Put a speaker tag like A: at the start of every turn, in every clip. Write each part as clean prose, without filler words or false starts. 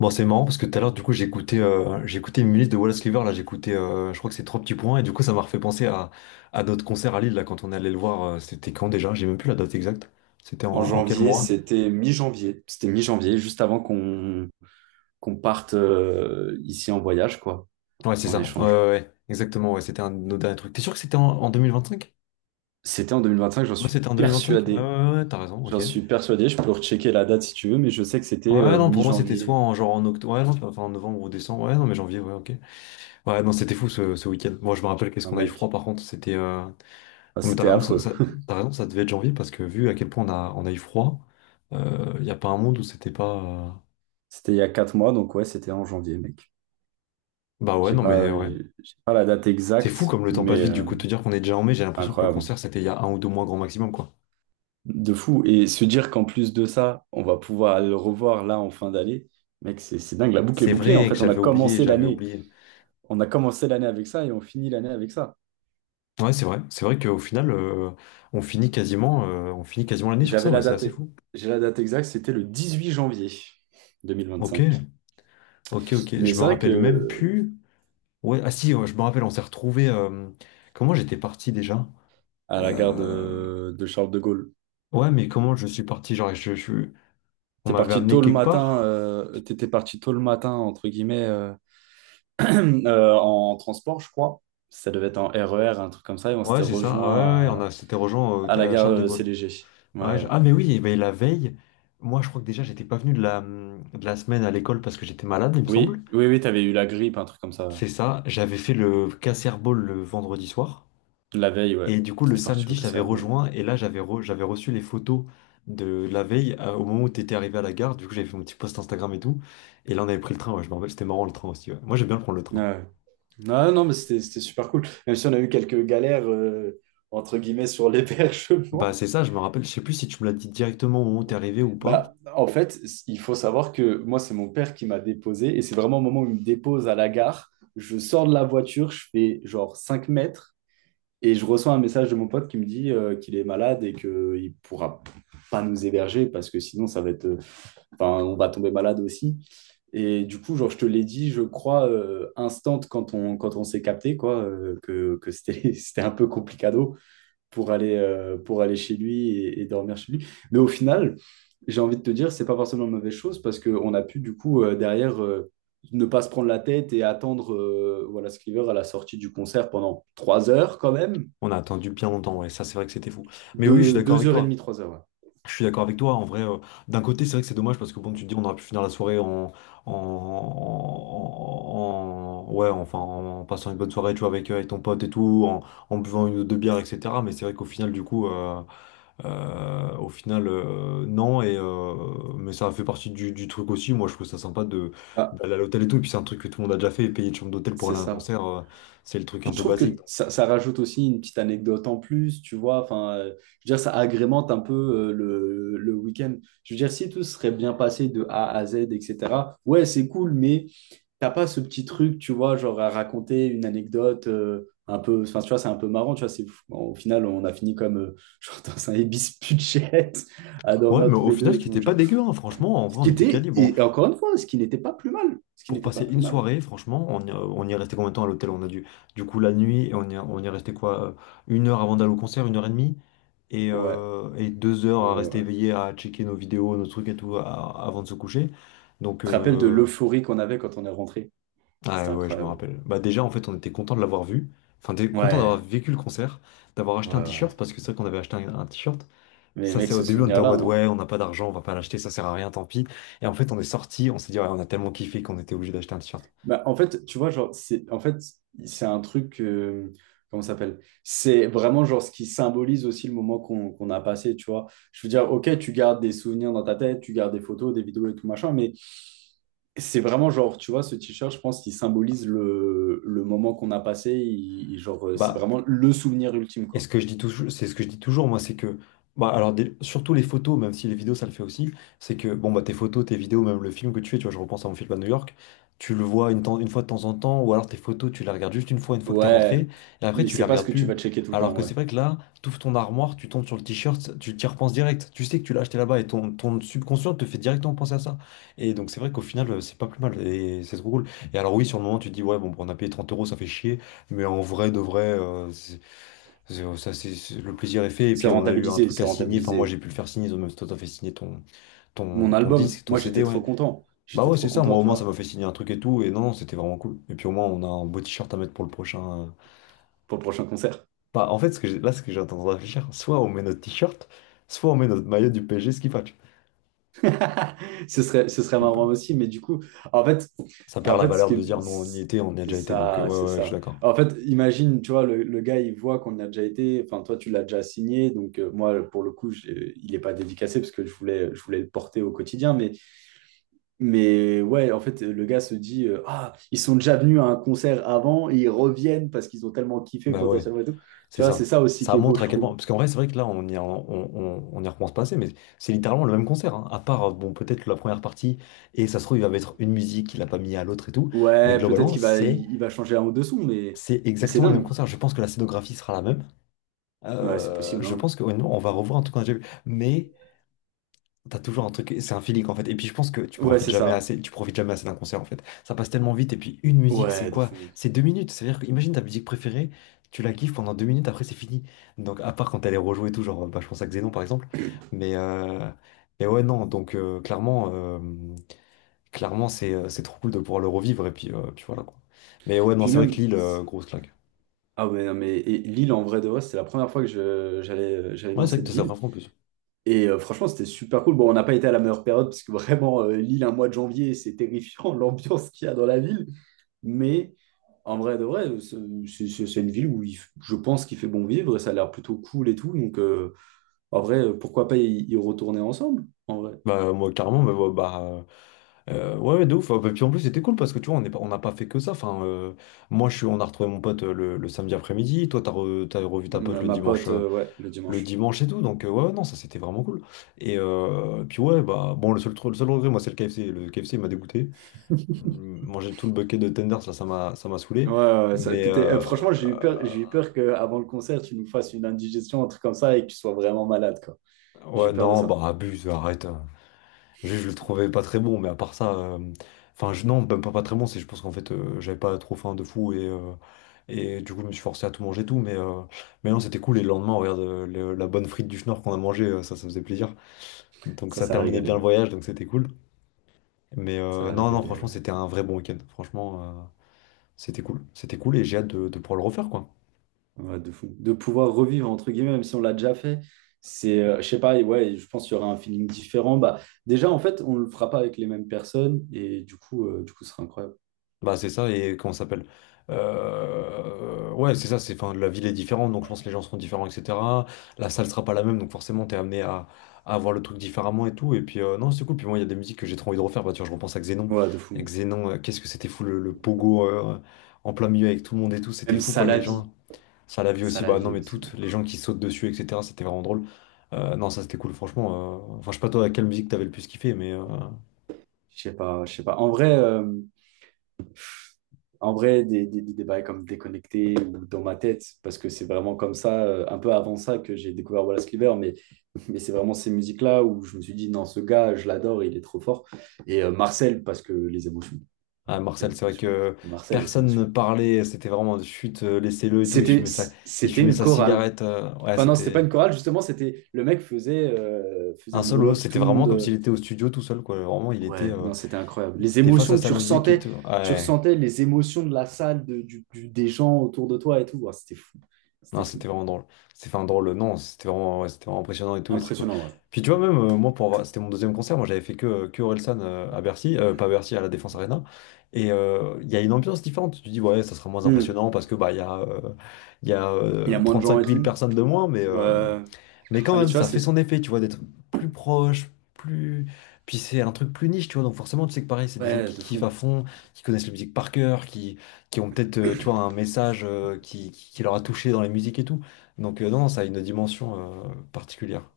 A: Bon, c'est marrant parce que tout à l'heure, du coup, j'ai écouté une minute de Wallace Cleaver. Là, j'ai écouté, je crois que c'est Trois Petits Points. Et du coup, ça m'a refait penser à notre concert à Lille, là, quand on est allé le voir. C'était quand déjà? J'ai même plus la date exacte. C'était en,
B: En
A: en quel
B: janvier,
A: mois?
B: c'était mi-janvier. C'était mi-janvier, juste avant qu'on parte ici en voyage, quoi,
A: Ouais, c'est
B: en
A: ça. Ouais,
B: échange.
A: ouais, ouais. Exactement. Ouais, c'était un de nos derniers trucs. T'es sûr que c'était en cinq.
B: C'était en 2025, j'en
A: Ouais,
B: suis
A: c'était en 2025. Ouais, ouais,
B: persuadé.
A: ouais, ouais, t'as raison.
B: J'en
A: Ok.
B: suis persuadé, je peux rechecker la date si tu veux, mais je sais que c'était
A: Ouais, non, pour moi, c'était soit
B: mi-janvier,
A: en, genre en octobre. Ouais, non, enfin, en novembre ou décembre. Ouais, non, mais janvier, ouais, ok. Ouais, non, c'était fou ce week-end. Moi, je me rappelle qu'est-ce
B: un
A: qu'on a eu froid,
B: mec.
A: par contre.
B: Enfin,
A: Non mais t'as
B: c'était
A: raison,
B: affreux.
A: t'as raison, ça devait être janvier parce que vu à quel point on a eu froid, il n'y a pas un monde où c'était pas.
B: C'était il y a quatre mois, donc ouais, c'était en janvier, mec.
A: Bah ouais, non mais ouais.
B: J'ai pas la date
A: C'est
B: exacte,
A: fou comme le temps passe
B: mais
A: vite, du coup, de te dire qu'on est déjà en mai, j'ai
B: c'est
A: l'impression que le
B: incroyable.
A: concert c'était il y a un ou deux mois grand maximum, quoi.
B: De fou. Et se dire qu'en plus de ça, on va pouvoir le revoir là en fin d'année, mec, c'est dingue. La boucle est
A: C'est
B: bouclée. En
A: vrai que
B: fait,
A: j'avais oublié, j'avais oublié.
B: On a commencé l'année avec ça et on finit l'année avec ça.
A: Ouais, c'est vrai qu'au final, on finit quasiment l'année sur ça,
B: J'avais
A: ouais,
B: la
A: c'est
B: date,
A: assez fou.
B: j'ai la date exacte, c'était le 18 janvier deux mille
A: Ok,
B: vingt-cinq.
A: ok, ok,
B: Mais
A: je me
B: c'est vrai
A: rappelle même
B: que
A: plus. Ouais, ah si, ouais, je me rappelle, on s'est retrouvés. Comment j'étais parti déjà?
B: à la gare
A: Euh...
B: de Charles de Gaulle,
A: Ouais, mais comment je suis parti? Genre, on
B: t'es
A: m'avait
B: parti
A: amené
B: tôt le
A: quelque
B: matin,
A: part.
B: t'étais parti tôt le matin entre guillemets en transport, je crois. Ça devait être en RER, un truc comme ça, et on
A: Ouais,
B: s'était
A: c'est ça. Ah
B: rejoint
A: ouais, ouais, on a, c'était
B: à la
A: à
B: gare
A: Charles de Gaulle.
B: CDG. Ouais. Ouais.
A: Ah, mais oui, eh ben, la veille, moi, je crois que déjà, j'étais pas venu de la semaine à l'école parce que j'étais malade, il me semble.
B: Oui, oui, oui, t'avais eu la grippe, un truc comme ça. Ouais.
A: C'est ça. J'avais fait le Casserball le vendredi soir.
B: La veille, ouais.
A: Et du coup, le
B: T'étais parti au
A: samedi, je t'avais
B: Kosovo. Ouais.
A: rejoint. Et là, j'avais reçu les photos de la veille au moment où t'étais arrivé à la gare. Du coup, j'avais fait mon petit post Instagram et tout. Et là, on avait pris le train. Ouais, je me rappelle, c'était marrant le train aussi. Ouais. Moi, j'aime bien prendre le train.
B: Ouais. Non, non, mais c'était super cool. Même si on a eu quelques galères, entre guillemets, sur
A: Bah,
B: l'hébergement.
A: c'est ça, je me rappelle. Je sais plus si tu me l'as dit directement au moment où t'es arrivé ou pas.
B: Bah, en fait, il faut savoir que moi, c'est mon père qui m'a déposé et c'est vraiment au moment où il me dépose à la gare. Je sors de la voiture, je fais genre 5 mètres et je reçois un message de mon pote qui me dit qu'il est malade et qu'il ne pourra pas nous héberger parce que sinon, ça va être, enfin, on va tomber malade aussi. Et du coup, genre, je te l'ai dit, je crois, instant quand on, quand on s'est capté, quoi, que c'était, c'était un peu complicado pour aller chez lui et dormir chez lui. Mais au final, j'ai envie de te dire, c'est pas forcément une mauvaise chose parce qu'on a pu, du coup, derrière, ne pas se prendre la tête et attendre voilà, Sliver à la sortie du concert pendant 3 heures quand même,
A: On a attendu bien longtemps, ouais, ça c'est vrai que c'était fou. Mais oui, je suis
B: deux,
A: d'accord
B: deux
A: avec
B: heures et
A: toi.
B: demie, 3 heures. Ouais.
A: Je suis d'accord avec toi. En vrai, d'un côté, c'est vrai que c'est dommage parce que bon, tu te dis, on aurait pu finir la soirée ouais, enfin, en passant une bonne soirée, tu vois, avec, avec ton pote et tout, en, en buvant une ou deux bières, etc. Mais c'est vrai qu'au final, du coup, au final, non. Et mais ça fait partie du truc aussi. Moi, je trouve ça sympa de
B: Ah,
A: d'aller à l'hôtel et tout. Et puis c'est un truc que tout le monde a déjà fait, payer une chambre d'hôtel pour
B: c'est
A: aller à un
B: ça.
A: concert, c'est le truc un
B: Puis je
A: peu
B: trouve
A: basique.
B: que ça rajoute aussi une petite anecdote en plus, tu vois. Enfin, je veux dire, ça agrémente un peu le week-end. Je veux dire, si tout serait bien passé de A à Z, etc., ouais, c'est cool, mais t'as pas ce petit truc, tu vois, genre à raconter une anecdote un peu. Enfin, tu vois, c'est un peu marrant, tu vois. C'est, au final, on a fini comme genre dans un Ibis Budget à
A: Ouais,
B: dormir
A: mais
B: tous
A: au
B: les
A: final,
B: deux
A: ce
B: et
A: qui
B: tout
A: était pas
B: machin.
A: dégueu, hein, franchement, en
B: Ce
A: vrai,
B: qui
A: on était
B: était,
A: quali. Bon,
B: et encore une fois, ce qui n'était pas plus mal. Ce qui
A: pour
B: n'était
A: passer
B: pas plus
A: une
B: mal.
A: soirée, franchement, on y est resté combien de temps à l'hôtel? On a dû, du coup, la nuit, et on y est resté quoi? Une heure avant d'aller au concert, une heure et demie,
B: Ouais,
A: et deux heures
B: ouais,
A: à rester
B: ouais.
A: éveillé, à checker nos vidéos, nos trucs et tout, avant de se coucher. Donc,
B: Tu te rappelles de l'euphorie qu'on avait quand on est rentré? C'était
A: ah ouais, je me
B: incroyable.
A: rappelle. Bah, déjà, en fait, on était content de l'avoir vu. Enfin, t'es content d'avoir
B: Ouais,
A: vécu le concert, d'avoir
B: ouais,
A: acheté un
B: ouais.
A: t-shirt, parce que c'est vrai qu'on avait acheté un t-shirt.
B: Mais
A: Ça,
B: mec,
A: c'est au
B: ce
A: début, on était en
B: souvenir-là,
A: mode,
B: hein.
A: ouais, on n'a pas d'argent, on va pas l'acheter, ça sert à rien, tant pis. Et en fait, on est sorti, on s'est dit, ouais, on a tellement kiffé qu'on était obligé d'acheter un t-shirt.
B: Bah, en fait, tu vois, genre, c'est, en fait, c'est un truc, comment ça s'appelle? C'est vraiment genre ce qui symbolise aussi le moment qu'on a passé, tu vois. Je veux dire, ok, tu gardes des souvenirs dans ta tête, tu gardes des photos, des vidéos et tout machin, mais c'est vraiment genre, tu vois, ce t-shirt, je pense qu'il symbolise le moment qu'on a passé. Genre, c'est
A: Bah,
B: vraiment le souvenir ultime,
A: Et ce
B: quoi.
A: que je dis toujours, c'est ce que je dis toujours, moi, c'est que, bah, alors, surtout les photos, même si les vidéos, ça le fait aussi, c'est que, bon, bah, tes photos, tes vidéos, même le film que tu fais, tu vois, je repense à mon film à New York, tu le vois une fois de temps en temps, ou alors tes photos, tu les regardes juste une fois que t'es
B: Ouais,
A: rentré, et après,
B: mais
A: tu les
B: c'est pas ce
A: regardes
B: que tu
A: plus.
B: vas checker tout le
A: Alors
B: temps,
A: que
B: ouais.
A: c'est vrai que là, t'ouvres ton armoire, tu tombes sur le t-shirt, tu t'y repenses direct. Tu sais que tu l'as acheté là-bas et ton, ton subconscient te fait directement penser à ça. Et donc, c'est vrai qu'au final, c'est pas plus mal et c'est trop cool. Et alors, oui, sur le moment, tu te dis, ouais, bon, on a payé 30 euros, ça fait chier, mais en vrai, de vrai, c'est- Ça, c'est, le plaisir est fait. Et
B: C'est
A: puis, on a eu un
B: rentabilisé,
A: truc à
B: c'est
A: signer. Enfin, moi,
B: rentabilisé.
A: j'ai pu le faire signer. Même si toi, t'as fait signer ton,
B: Mon
A: ton, ton
B: album.
A: disque, ton
B: Moi, j'étais
A: CD,
B: trop
A: ouais.
B: content.
A: Bah
B: J'étais
A: ouais,
B: trop
A: c'est ça.
B: content,
A: Moi, au
B: tu
A: moins, ça
B: vois,
A: m'a fait signer un truc et tout. Et non, non, c'était vraiment cool. Et puis, au moins, on a un beau t-shirt à mettre pour le prochain.
B: pour le prochain concert.
A: Bah, en fait, ce que là, ce que j'ai tendance à réfléchir, soit on met notre t-shirt, soit on met notre maillot du PSG, ce qui fait.
B: Ce serait marrant aussi, mais du coup, en fait,
A: Ça perd
B: en
A: la
B: fait,
A: valeur de dire, non, on y était, on y a
B: c'est
A: déjà été. Donc,
B: ça, c'est
A: ouais, ouais, je suis
B: ça.
A: d'accord.
B: En fait, imagine, tu vois, le gars, il voit qu'on y a déjà été. Enfin, toi, tu l'as déjà signé. Donc, moi, pour le coup, il n'est pas dédicacé parce que je voulais le porter au quotidien. Mais ouais, en fait, le gars se dit, ah, ils sont déjà venus à un concert avant et ils reviennent parce qu'ils ont tellement kiffé
A: Bah ouais.
B: potentiellement et tout.
A: C'est
B: Tu vois, c'est
A: ça.
B: ça aussi
A: Ça
B: qui est beau,
A: montre
B: je
A: à quel point.
B: trouve.
A: Parce qu'en vrai, c'est vrai que là, on y repense pas assez, mais c'est littéralement le même concert. Hein. À part, bon, peut-être la première partie, et ça se trouve, il va mettre une musique qu'il a pas mis à l'autre et tout. Mais
B: Ouais, peut-être
A: globalement,
B: qu'il va,
A: c'est
B: il va changer un ou deux sons,
A: c'est
B: mais c'est
A: exactement le même
B: dingue.
A: concert. Je pense que la scénographie sera la même.
B: Ouais, c'est possible,
A: Je
B: hein.
A: pense que, honnêtement, on va revoir un truc qu'on a déjà vu. Mais t'as toujours un truc, c'est un feeling en fait. Et puis je pense que tu
B: Ouais,
A: profites
B: c'est
A: jamais
B: ça.
A: assez, tu profites jamais assez d'un concert en fait. Ça passe tellement vite. Et puis une musique, c'est
B: Ouais, de
A: quoi?
B: fou.
A: C'est deux minutes. C'est-à-dire que imagine ta musique préférée, tu la kiffes pendant deux minutes, après c'est fini. Donc à part quand elle est rejouée et tout, genre bah, je pense à Xénon par exemple. Mais, euh, mais ouais, non, donc clairement, clairement c'est trop cool de pouvoir le revivre. Et puis, puis voilà quoi. Mais ouais, non,
B: Puis
A: c'est vrai que
B: même,
A: Lille, grosse claque.
B: ah ouais, non, mais et Lille, en vrai de vrai, c'était la première fois que j'allais, j'allais
A: Ouais,
B: dans
A: c'est vrai
B: cette
A: que c'est
B: ville.
A: vrai en plus.
B: Et franchement, c'était super cool. Bon, on n'a pas été à la meilleure période, parce que vraiment, Lille, un mois de janvier, c'est terrifiant l'ambiance qu'il y a dans la ville. Mais en vrai de vrai, c'est une ville où je pense qu'il fait bon vivre et ça a l'air plutôt cool et tout. Donc, en vrai, pourquoi pas y retourner ensemble, en vrai.
A: Bah, moi, carrément, mais ouais, bah, ouais, ouais, de ouf. Et puis en plus, c'était cool parce que tu vois, on n'a pas fait que ça. Enfin, moi, je suis, on a retrouvé mon pote le samedi après-midi. Toi, t'as revu ta pote
B: Ma, ma pote, ouais, le
A: le
B: dimanche.
A: dimanche et tout. Donc, ouais, ouais, non, ça, c'était vraiment cool. Et puis, ouais, bah, bon, le seul regret, moi, c'est le KFC. Le KFC, il m'a dégoûté. Manger tout le bucket de tenders, là, ça m'a
B: Ouais,
A: saoulé.
B: ouais, ouais,
A: Mais, euh,
B: franchement, j'ai eu peur qu'avant le concert, tu nous fasses une indigestion, un truc comme ça, et que tu sois vraiment malade, quoi. J'ai
A: ouais,
B: eu peur de
A: non,
B: ça.
A: bah, abuse, arrête. Je le trouvais pas très bon, mais à part ça, non, même pas, pas très bon, c'est je pense qu'en fait, j'avais pas trop faim de fou et du coup, je me suis forcé à tout manger et tout, mais non, c'était cool. Et le lendemain, regarde, la bonne frite du Schnorr qu'on a mangée, ça faisait plaisir. Donc,
B: Ça,
A: ça
B: ça a
A: terminait
B: régalé.
A: bien le
B: Ouais.
A: voyage, donc c'était cool.
B: Ça a
A: Non, non,
B: régalé,
A: franchement,
B: ouais.
A: c'était un vrai bon week-end. Franchement, c'était cool. C'était cool et j'ai hâte de pouvoir le refaire, quoi.
B: Ouais, de fou. De pouvoir revivre, entre guillemets, même si on l'a déjà fait, c'est, je sais pas, et ouais, je pense qu'il y aura un feeling différent. Bah, déjà, en fait, on le fera pas avec les mêmes personnes, et du coup, ce sera incroyable.
A: Bah c'est ça et comment ça s'appelle? Ouais c'est ça, c'est enfin la ville est différente donc je pense que les gens seront différents etc. La salle sera pas la même donc forcément t'es amené à voir le truc différemment et tout et puis non c'est cool puis moi il y a des musiques que j'ai trop envie de refaire bah tu vois je repense
B: Ouais, de
A: à
B: fou.
A: Xénon qu'est-ce que c'était fou le pogo en plein milieu avec tout le monde et tout c'était
B: Même
A: fou
B: ça
A: quoi
B: la
A: les
B: vie.
A: gens ça la vie
B: Ça
A: aussi
B: la
A: bah non
B: vie
A: mais
B: aussi, hein,
A: toutes les
B: quoi.
A: gens qui sautent dessus etc c'était vraiment drôle. Non ça c'était cool franchement enfin je sais pas toi à quelle musique t'avais le plus kiffé mais
B: Je sais pas, je sais pas. En vrai. En vrai, des débats comme déconnecté ou dans ma tête, parce que c'est vraiment comme ça, un peu avant ça, que j'ai découvert Wallace Cleaver, mais c'est vraiment ces musiques-là où je me suis dit, non, ce gars, je l'adore, il est trop fort. Et Marcel, parce que
A: Ah,
B: les
A: Marcel, c'est vrai
B: émotions, mec.
A: que
B: Marcel, les
A: personne ne
B: émotions.
A: parlait, c'était vraiment chute, laissez-le et tout,
B: C'était,
A: il
B: c'était
A: fumait
B: une
A: sa
B: chorale.
A: cigarette, ouais,
B: Enfin, non, c'était pas
A: c'était
B: une chorale, justement, c'était le mec faisait, faisait
A: un
B: un
A: solo,
B: monologue,
A: c'était
B: tout le
A: vraiment
B: monde.
A: comme s'il était au studio tout seul, quoi, vraiment,
B: Ouais, non, c'était incroyable.
A: il
B: Les
A: était face à
B: émotions que
A: sa musique et tout,
B: tu
A: ouais.
B: ressentais les émotions de la salle, des gens autour de toi et tout. Ouais, c'était fou. C'était
A: Non,
B: fou.
A: c'était vraiment drôle. C'était enfin drôle, non, c'était vraiment, ouais, c'était vraiment impressionnant et tout, et c'est cool.
B: Impressionnant, ouais.
A: Puis tu vois, même moi, pour avoir... c'était mon deuxième concert, moi j'avais fait que Orelsan à Bercy, pas à Bercy, à la Défense Arena. Et il y a une ambiance différente. Tu te dis, ouais, ça sera moins
B: Hmm.
A: impressionnant parce que bah, il y a
B: Il y a moins de gens
A: 35
B: et
A: 000
B: tout.
A: personnes de moins,
B: Euh,
A: mais quand
B: non, mais
A: même,
B: tu vois,
A: ça
B: c'est...
A: fait son effet, tu vois, d'être plus proche, plus. Puis c'est un truc plus niche, tu vois. Donc forcément, tu sais que pareil, c'est des gens
B: Ouais,
A: qui
B: de
A: kiffent
B: fou.
A: à fond, qui connaissent la musique par cœur, qui ont peut-être, tu vois, un message qui qui leur a touché dans la musique et tout. Donc non, ça a une dimension particulière.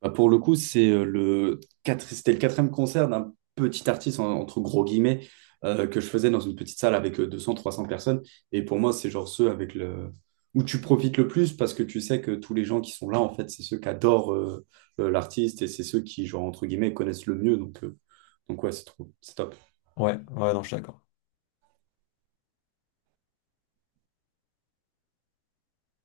B: Bah, pour le coup, c'est c'était le quatrième concert d'un petit artiste, entre gros guillemets, que je faisais dans une petite salle avec 200-300 personnes. Et pour moi, c'est genre ceux avec le... où tu profites le plus parce que tu sais que tous les gens qui sont là, en fait, c'est ceux qui adorent l'artiste et c'est ceux qui, genre, entre guillemets, connaissent le mieux. Donc ouais, c'est trop, c'est top.
A: Ouais, ouais, non, je suis d'accord.